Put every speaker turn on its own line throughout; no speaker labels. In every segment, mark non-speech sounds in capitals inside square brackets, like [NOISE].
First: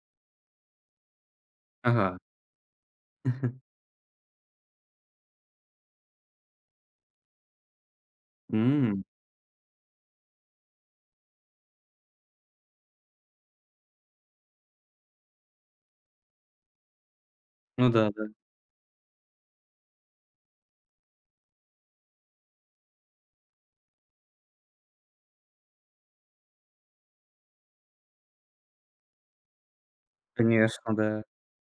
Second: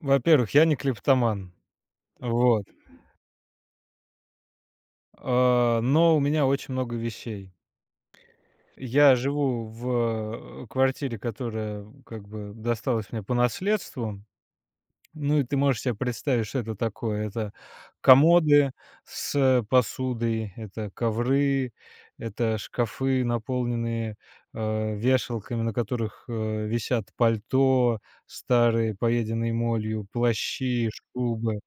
Во-первых, я не клиптоман.
Ага.
Вот.
[LAUGHS]
А, но у меня очень много вещей.
М,
Я живу в квартире, которая как бы досталась мне по наследству. Ну и ты можешь себе представить, что это такое. Это
ну да, да.
комоды с посудой, это ковры, это шкафы, наполненные, вешалками, на которых, висят пальто, старые, поеденные молью, плащи,
Конечно, да.
шубы.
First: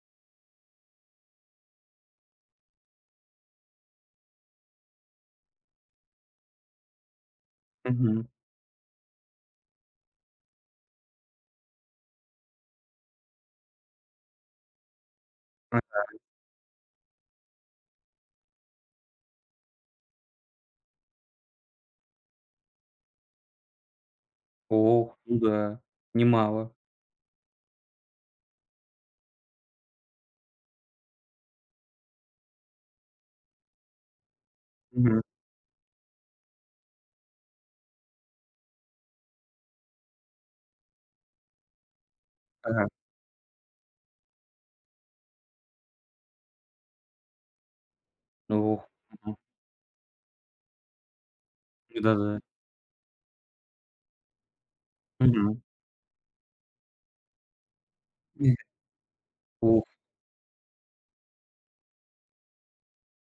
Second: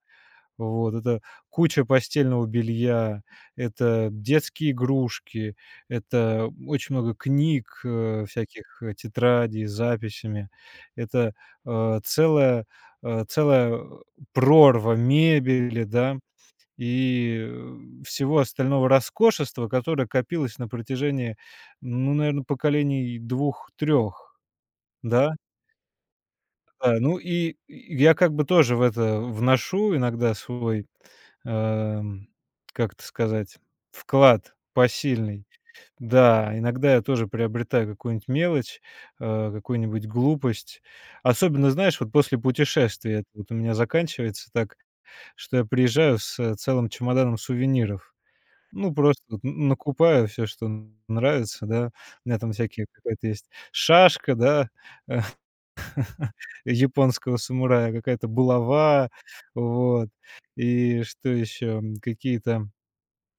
Вот, это куча постельного белья, это детские игрушки, это очень много книг,
Мгм.
всяких, тетрадей с записями, это, э, целая, целая прорва мебели,
А,
да, и, всего остального роскошества, которое копилось на протяжении, ну, наверное, поколений двух-трех,
ох,
да?
ну да, немало.
Да, ну и я как бы тоже в это вношу иногда свой, эм, как это сказать, вклад
Мгм.
посильный. Да, иногда я тоже приобретаю какую-нибудь мелочь, какую-нибудь глупость. Особенно, знаешь, вот после
Ага.
путешествия это вот у меня заканчивается так, что я приезжаю с целым чемоданом сувениров.
Ну ох,
Ну, просто
мгм.
вот н накупаю все, что нравится, да.
Ну
У меня
да-да.
там всякие какая-то есть шашка, да. [LAUGHS]
Мгм.
[LAUGHS] Японского самурая, какая-то
[LAUGHS]
булава,
Ух,
вот. И что еще? Какие-то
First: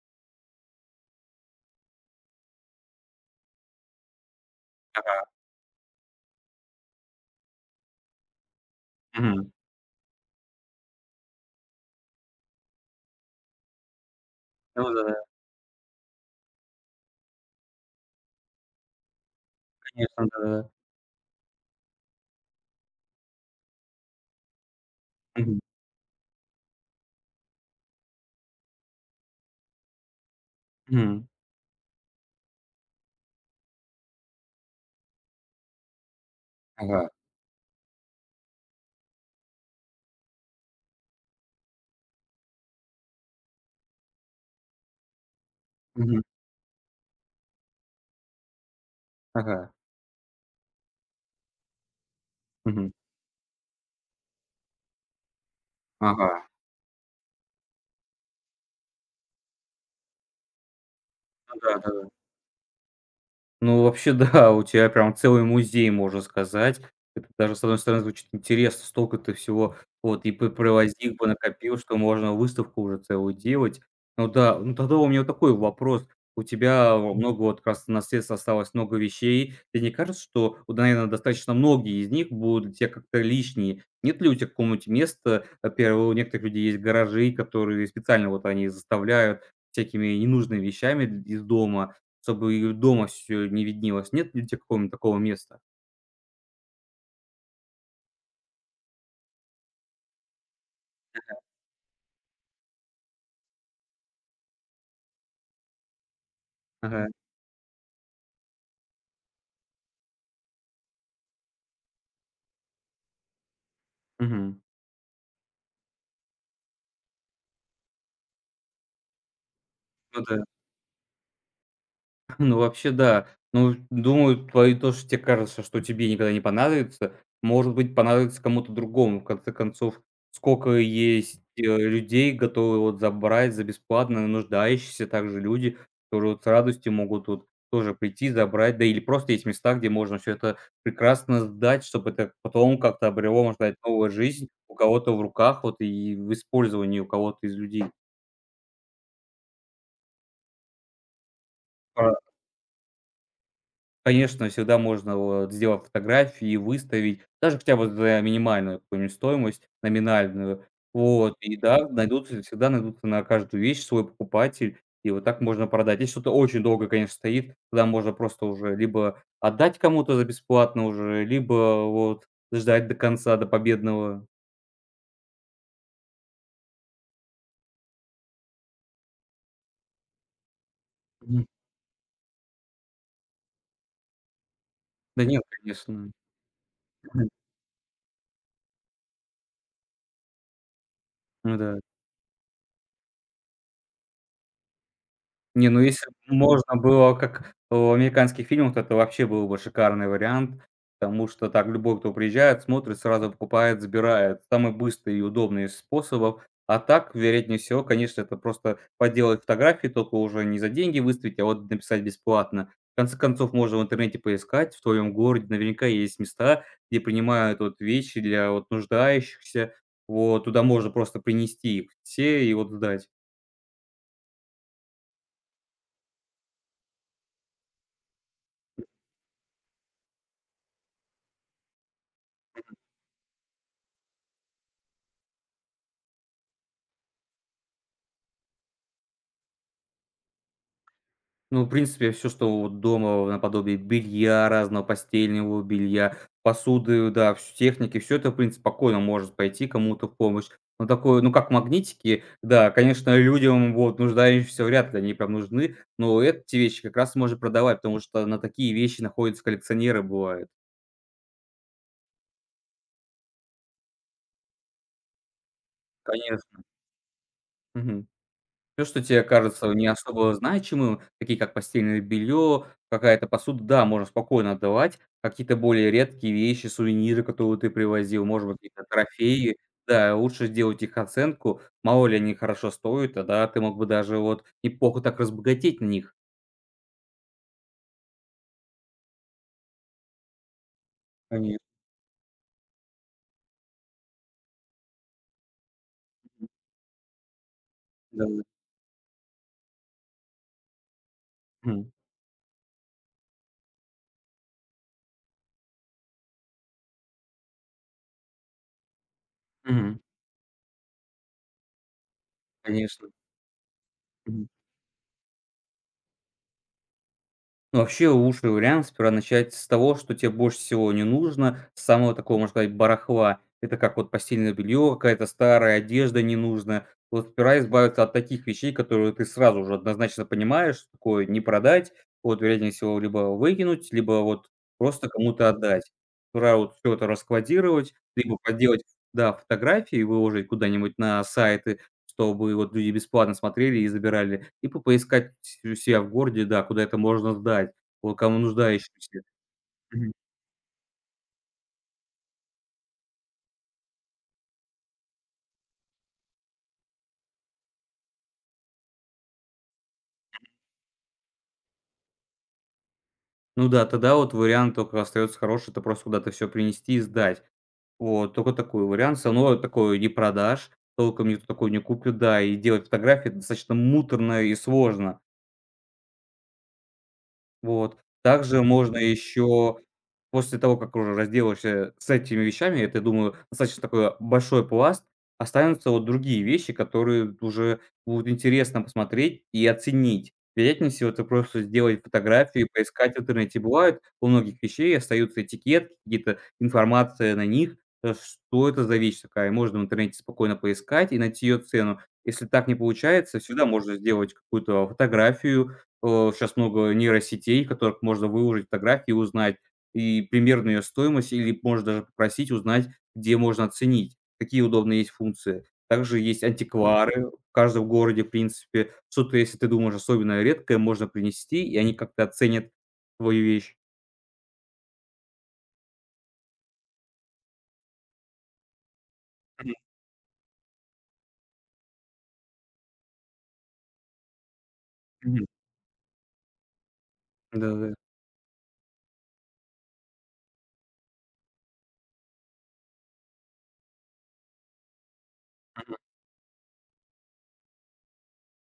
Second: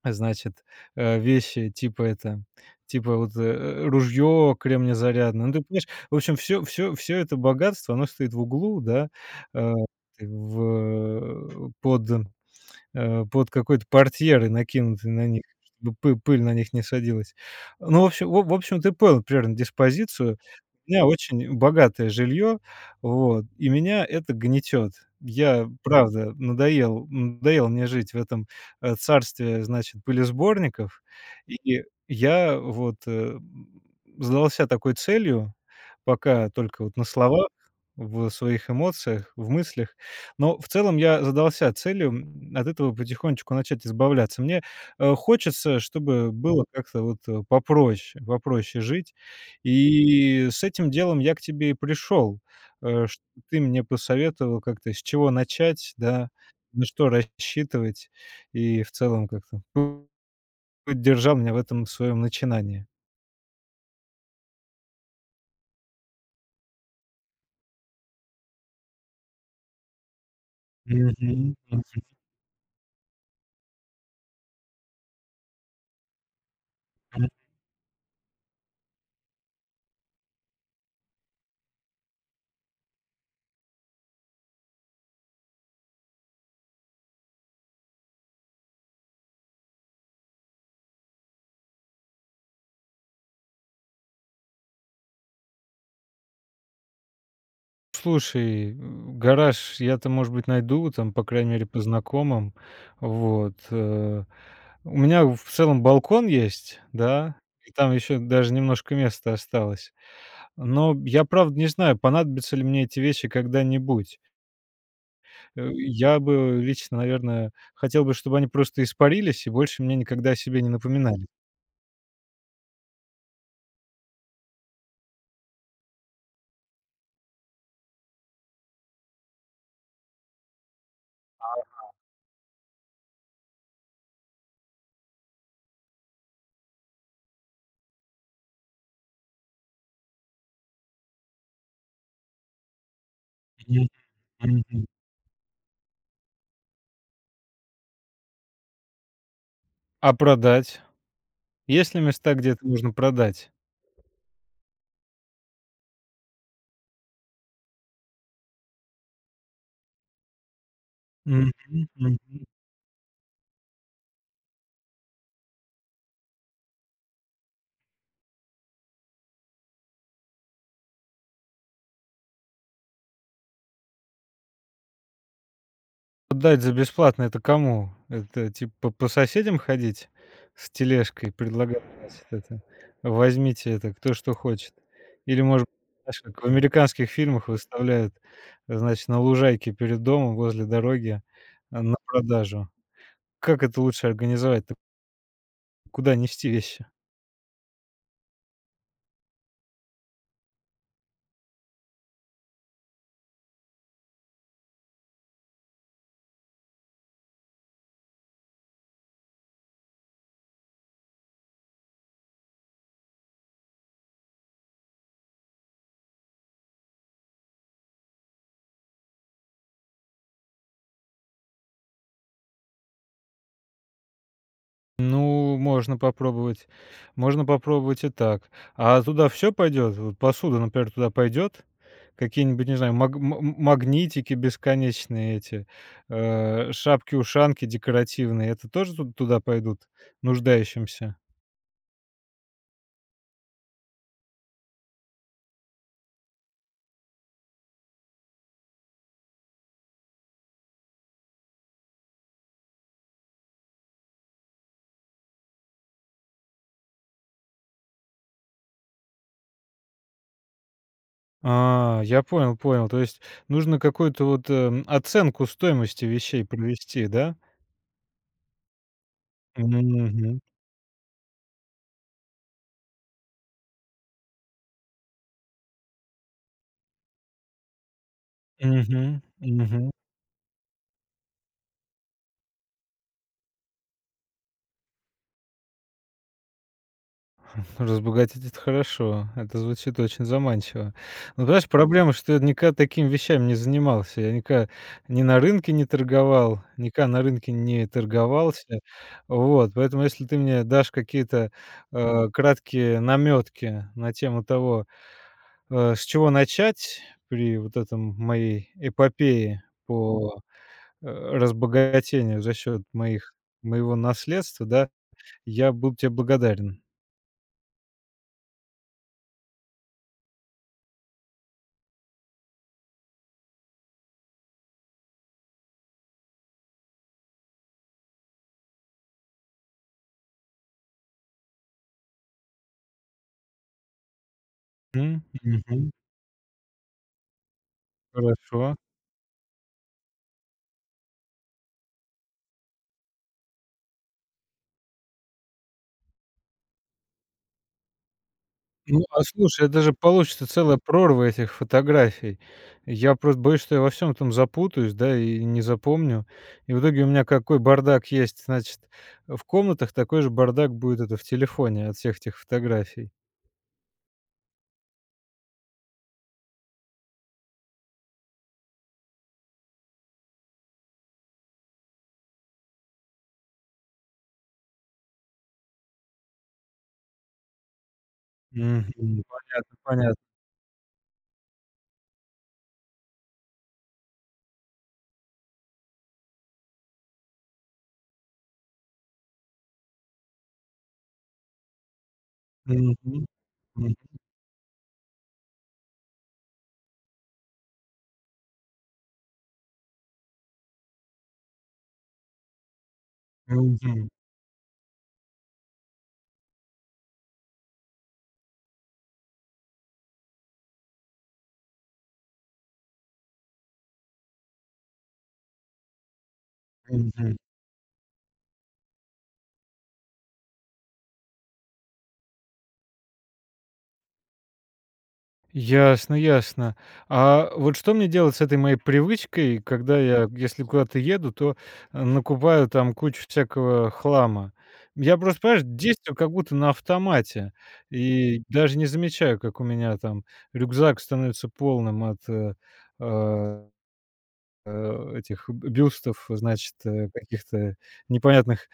значит, вещи типа это, типа вот, ружье
ага.
кремнезарядное. Ну, ты понимаешь, в общем, все это богатство, оно стоит в углу, да,
Мгм.
э, в э, под какой-то портьерой,
Ну да,
накинутой
да
на них, чтобы пы пыль на них не садилась. Ну, в общем, ты понял примерно
конечно,
диспозицию.
да-да-да.
У меня очень богатое жилье, вот, и меня это гнетет.
Мгм.
Я, правда, надоел мне жить в этом, царстве, значит, пылесборников.
Мгм.
И я вот, задался такой целью, пока только вот на
Ага.
словах, в своих эмоциях, в мыслях, но в целом я задался целью, от этого потихонечку начать избавляться. Мне, хочется,
Мгм.
чтобы было как-то вот, попроще жить.
Ага.
И с этим делом я к тебе и пришел,
Мгм.
что ты мне посоветовал как-то, с чего начать, да,
Ага.
на что рассчитывать, и в целом как-то поддержал меня
Ну
в
да,
этом
да-да.
своем начинании.
Ну, вообще, [LAUGHS] да, у тебя прям целый музей, можно сказать. Это даже, с одной стороны, звучит интересно, столько ты всего вот и п привозил,
Мгм.
понакопил, что можно выставку уже целую делать. Ну да, ну тогда у меня вот такой вопрос. У тебя во много вот как раз наследства осталось, много вещей. Тебе не кажется, что, вот, наверное, достаточно многие из них будут для как-то лишние? Нет ли у тебя какого-нибудь места? Во-первых, у некоторых людей есть гаражи, которые специально вот они заставляют всякими ненужными вещами из дома, чтобы и дома всё не виднелось. Нет ли у тя какого-нибудь такого места?
Слушай, гараж я-то, может быть, найду, там, по крайней мере, по знакомым. Вот. У меня в целом балкон есть,
Ага.
да, и там еще даже немножко места осталось. Но я, правда, не знаю, понадобятся ли мне эти вещи когда-нибудь.
Мгм.
Э, я бы лично, наверное, хотел бы, чтобы они просто испарились и больше мне
Ну
никогда о
да.
себе не напоминали.
Ну, вообще, да. Ну, думаю, твои то, что те кажется, что тебе никогда не понадобится, может быть, понадобится кому-то другому. В конце концов, сколько есть людей, готовы вот забрать за бесплатно, нуждающиеся также люди, которые вот с радостью могут вот тоже прийти, забрать, да, или просто есть места, где можно все это прекрасно сдать, чтобы это потом как-то обрело, можно сказать,
Мгм,
новую жизнь у
мгм.
кого-то в руках, вот и в использовании у кого-то из людей.
А продать? Есть ли места, где это можно продать?
Конечно, всегда можно, вот, сделав фотографии, и выставить, даже хотя бы за минимальную какую-нибудь стоимость, номинальную. Вот,
Мгм.
и да, найдутся, всегда найдутся на каждую вещь свой покупатель, и вот так можно продать. Если что-то очень долго, конечно, стоит, тогда можно просто уже либо отдать кому-то за бесплатно уже, либо вот ждать до конца, до победного.
Отдать за бесплатно — это кому? Это типа по соседям ходить с тележкой,
Мгм.
предлагать, значит, это: «Возьмите это, кто что хочет».
Да
Или,
нет,
может быть,
конечно.
знаешь, как в американских
[LAUGHS]
фильмах выставляют, значит, на лужайке перед домом, возле дороги,
Ну да.
на продажу. Как это лучше организовать-то?
Не, ну если б
Куда нести
можно
вещи?
было, как в американских фильмах, то это вообще был бы шикарный вариант, потому что так любой, кто приезжает, смотрит, сразу покупает, забирает. Самый быстрый и удобный из способов. А так, вероятнее всего, конечно, это просто поделать фотографии, только уже не за деньги выставить, а вот написать бесплатно. В конце концов, можно в интернете поискать, в твоем городе наверняка есть места, где принимают вот вещи для вот нуждающихся. Вот, туда можно просто принести их все и вот сдать.
Ну, можно попробовать. Можно попробовать и так. А туда все пойдет? Вот, посуда, например, туда пойдет? Какие-нибудь, не знаю, магнитики бесконечные эти, шапки-ушанки декоративные — это тоже ту туда пойдут, нуждающимся?
Ну, в принципе, все, что вот дома наподобие белья, разного постельного белья, посуды, да, вс техники, все это, в принципе, спокойно может пойти кому-то в помощь. Но такое, ну, как магнитики, да, конечно, людям, вот, нуждающимся, вряд ли они прям нужны, но эти вещи как раз можно продавать, потому что на такие вещи находятся коллекционеры, бывает.
А, я понял, понял. То есть нужно какую-то вот, оценку стоимости вещей
Конечно.
провести, да?
Мгм. Все, что тебе кажется не особо
Мгм.
значимым, такие как постельное белье, какая-то посуда, да, можно спокойно отдавать. Какие-то более редкие вещи, сувениры, которые ты привозил, может быть, какие-то
Мгм.
трофеи.
Мгм.
Да, лучше сделать их оценку. Мало ли они хорошо стоят, тогда ты мог бы даже вот неплохо так разбогатеть на них.
Разбогатеть — это хорошо. Это звучит очень заманчиво. Но
Конечно,
понимаешь, проблема, что я никогда такими вещами не занимался. Я никогда ни на рынке не торговал, никогда на рынке не
да.
торговался. Вот, поэтому если ты мне дашь какие-то,
Мгм.
краткие намётки на тему того, с чего начать при вот этом моей эпопее
Мгм.
по, разбогатению за счет
Конечно.
моих моего
Мгм.
наследства, да, я буду тебе благодарен.
Ну, вообще, лучший вариант сперва начать с того, что тебе больше всего не нужно, с самого такого, можно сказать, барахла. Это как вот постельное белье, какая-то старая одежда ненужная. Вот сперва избавиться от таких вещей, которые ты сразу же однозначно понимаешь, что такое не продать, вот, вероятнее всего, либо выкинуть, либо вот просто
М,
кому-то
мгм.
отдать. Сперва вот все это раскладировать, либо
Хорошо.
поделать, да, фотографии, выложить куда-нибудь на сайты, чтобы вот люди бесплатно смотрели и забирали, и по поискать у себя в городе, да, куда это можно сдать, вот кому
Ну, а
нуждающимся.
слушай, это же
Мгм.
получится целая прорва этих фотографий. Я просто боюсь, что я во всем там запутаюсь, да, и не запомню. И в итоге у меня какой бардак есть, значит, в комнатах, такой же бардак будет это в телефоне от всех этих фотографий.
Ну да, тогда вот вариант только остается хороший — это просто куда-то все принести и сдать. Вот, только такой вариант. Все равно такое не продашь, толком никто такое не купит, да, и делать фотографии — достаточно муторно и сложно. Вот. Также
Мгм.
можно
Понятно,
еще,
понятно.
после того как уже разделаешься с этими вещами, это, думаю, достаточно такой большой пласт, останутся вот другие вещи, которые уже будут интересно посмотреть и оценить. Вероятнее всего, это просто сделать фотографии, поискать в
Мгм.
интернете.
Мгм.
Бывает, у многих вещей остаются этикетки, какие-то информация на них, что это за вещь такая. Можно в интернете спокойно поискать и найти ее цену. Если так не получается, всегда можно
Мгм.
сделать какую-то фотографию. Щас много нейросетей, в которых можно выложить фотографии и узнать и примерно её стоимость, или можно даже попросить узнать, где можно оценить, какие удобные есть функции. Также есть антиквары
Мгм.
в каждом городе, в принципе. Что-то, если ты думаешь особенно редкое, можно принести, и они как-то оценят твою вещь.
Ясно, ясно. А вот что мне делать с этой моей привычкой,
Мгм,
когда я, если куда-то еду, то накупаю там кучу всякого хлама? Я просто,
мгм.
понимаешь, действую как будто на автомате
Да-да.
и даже не замечаю, как у меня там рюкзак становится полным от э, этих б
Мгм.
бюстов, значит, каких-то непонятных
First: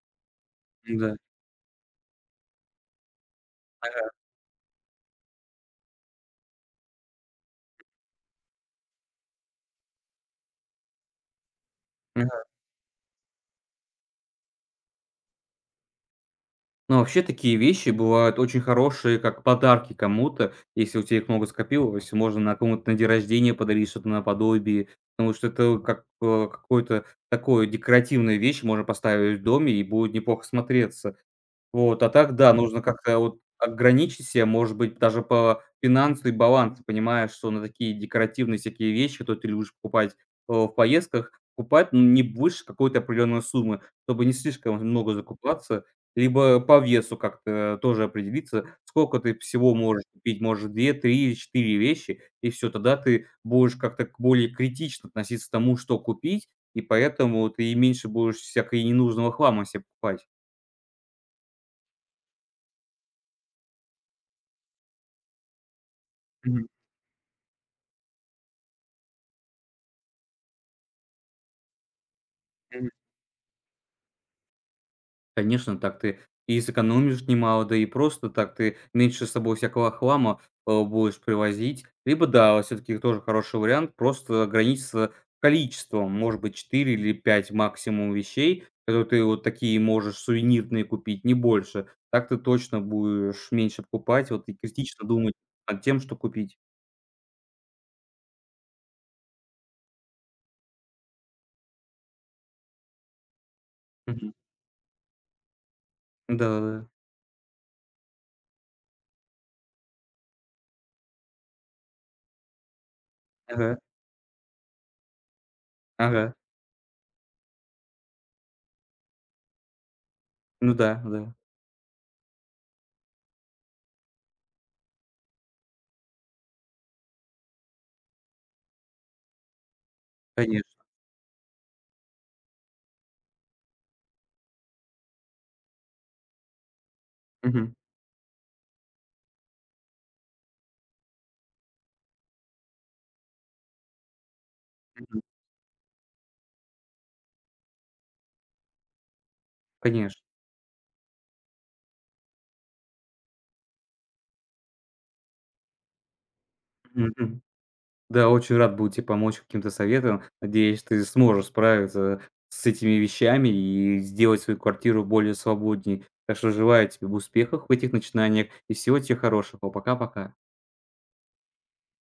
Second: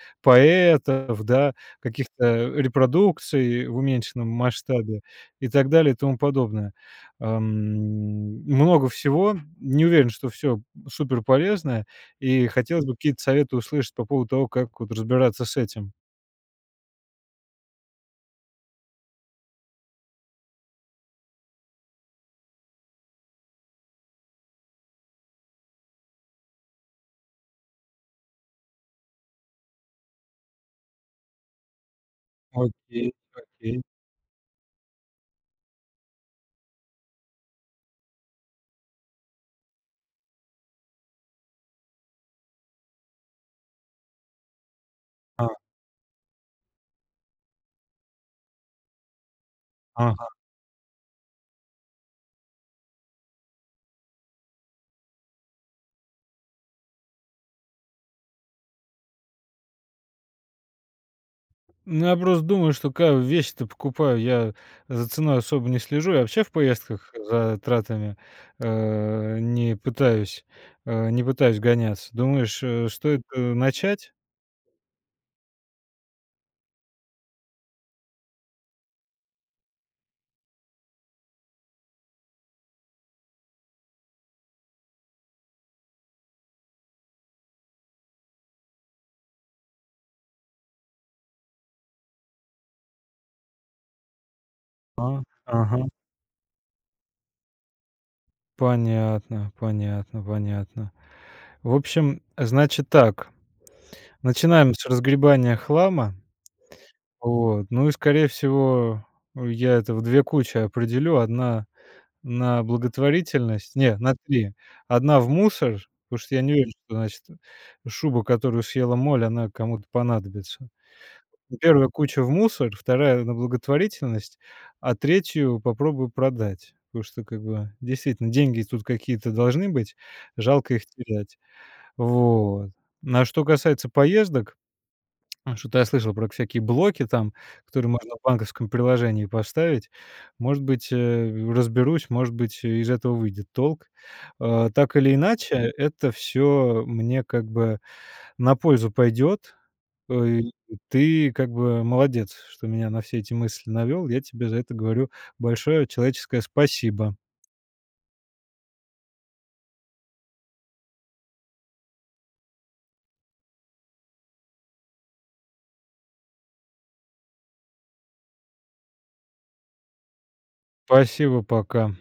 Да.
поэтов, да, каких-то репродукций в
Ага.
уменьшенном масштабе и так далее и тому подобное. Ам, Много всего. Не уверен, что все супер полезное, и хотелось бы какие-то советы услышать по поводу того, как вот разбираться с этим.
Но вообще такие вещи бывают очень хорошие, как подарки кому-то. Если у тебя их много скопилось, можно на кому-то на день рождения подарить что-то наподобие. Потому что это как какое-то такое декоративная вещь, можно поставить в доме и будет неплохо смотреться. Вот, а так да, нужно
Окей,
как-то вот
окей.
ограничить себя, может быть, даже по финансу и балансу, понимая, что на такие декоративные всякие вещи, которые ты любишь покупать, в поездках, покупать, ну, не больше какой-то определенной суммы, чтобы не слишком много
А,
закупаться, либо по весу как-то тоже определиться, сколько ты всего можешь
ага.
купить, может, 2, 3, или 4 вещи, и все тогда ты будешь как-то к более критично относиться к тому, что купить, и поэтому ты и меньше будешь всякой ненужного хлама себе покупать.
Ну, я просто думаю, что какую вещи то покупаю, я за ценой особо не слежу. Я вообще в поездках за тратами, э, не пытаюсь, не пытаюсь гоняться. Думаешь,
Мгм.
стоит, начать?
Конечно, так ты и сэкономишь немало, да и просто так ты меньше с собой всякого хлама, будешь привозить. Либо да, все таки тоже хороший вариант просто ограничиться количеством, может быть, 4 или 5 максимум вещей, которые ты вот такие можешь сувенирные купить, не больше. Так ты точно будешь меньше покупать, вот, и критично
А,
думать над
ага.
тем, что купить.
Понятно, понятно, понятно. В общем, значит так,
Мгм.
начинаем с разгребания хлама.
Да-да-да.
Вот. Ну и, скорее всего, я это в 2 кучи определю. Одна. На благотворительность?
Ага,
Не, на три, одна в мусор, потому что
ага.
я не уверен, что, значит, шуба, которую съела моль, она кому-то понадобится.
Ну да, да,
Первая куча в мусор, вторая на благотворительность, а третью попробую продать. Потому что, как бы, действительно, деньги тут какие-то должны быть, жалко
конечно.
их терять. Вот. А что касается поездок, что-то я слышал про всякие блоки там,
Мгм,
которые можно в банковском приложении поставить. Может быть, разберусь, может быть, из этого выйдет толк. Так или
мгм.
иначе, это все мне как бы на пользу пойдет.
Конечно.
Э, Ты как бы молодец, что меня на все эти мысли навел. Я тебе за это говорю большое человеческое спасибо.
Мгм. Да, очень рад буду тебе помочь каким-то советом. Надеюсь, ты сможешь справиться с этими вещами и сделать свою квартиру более свободней. Так что желаю тебе успехов в этих начинаниях и всего тебе хорошего. Пока-пока.
Спасибо, пока.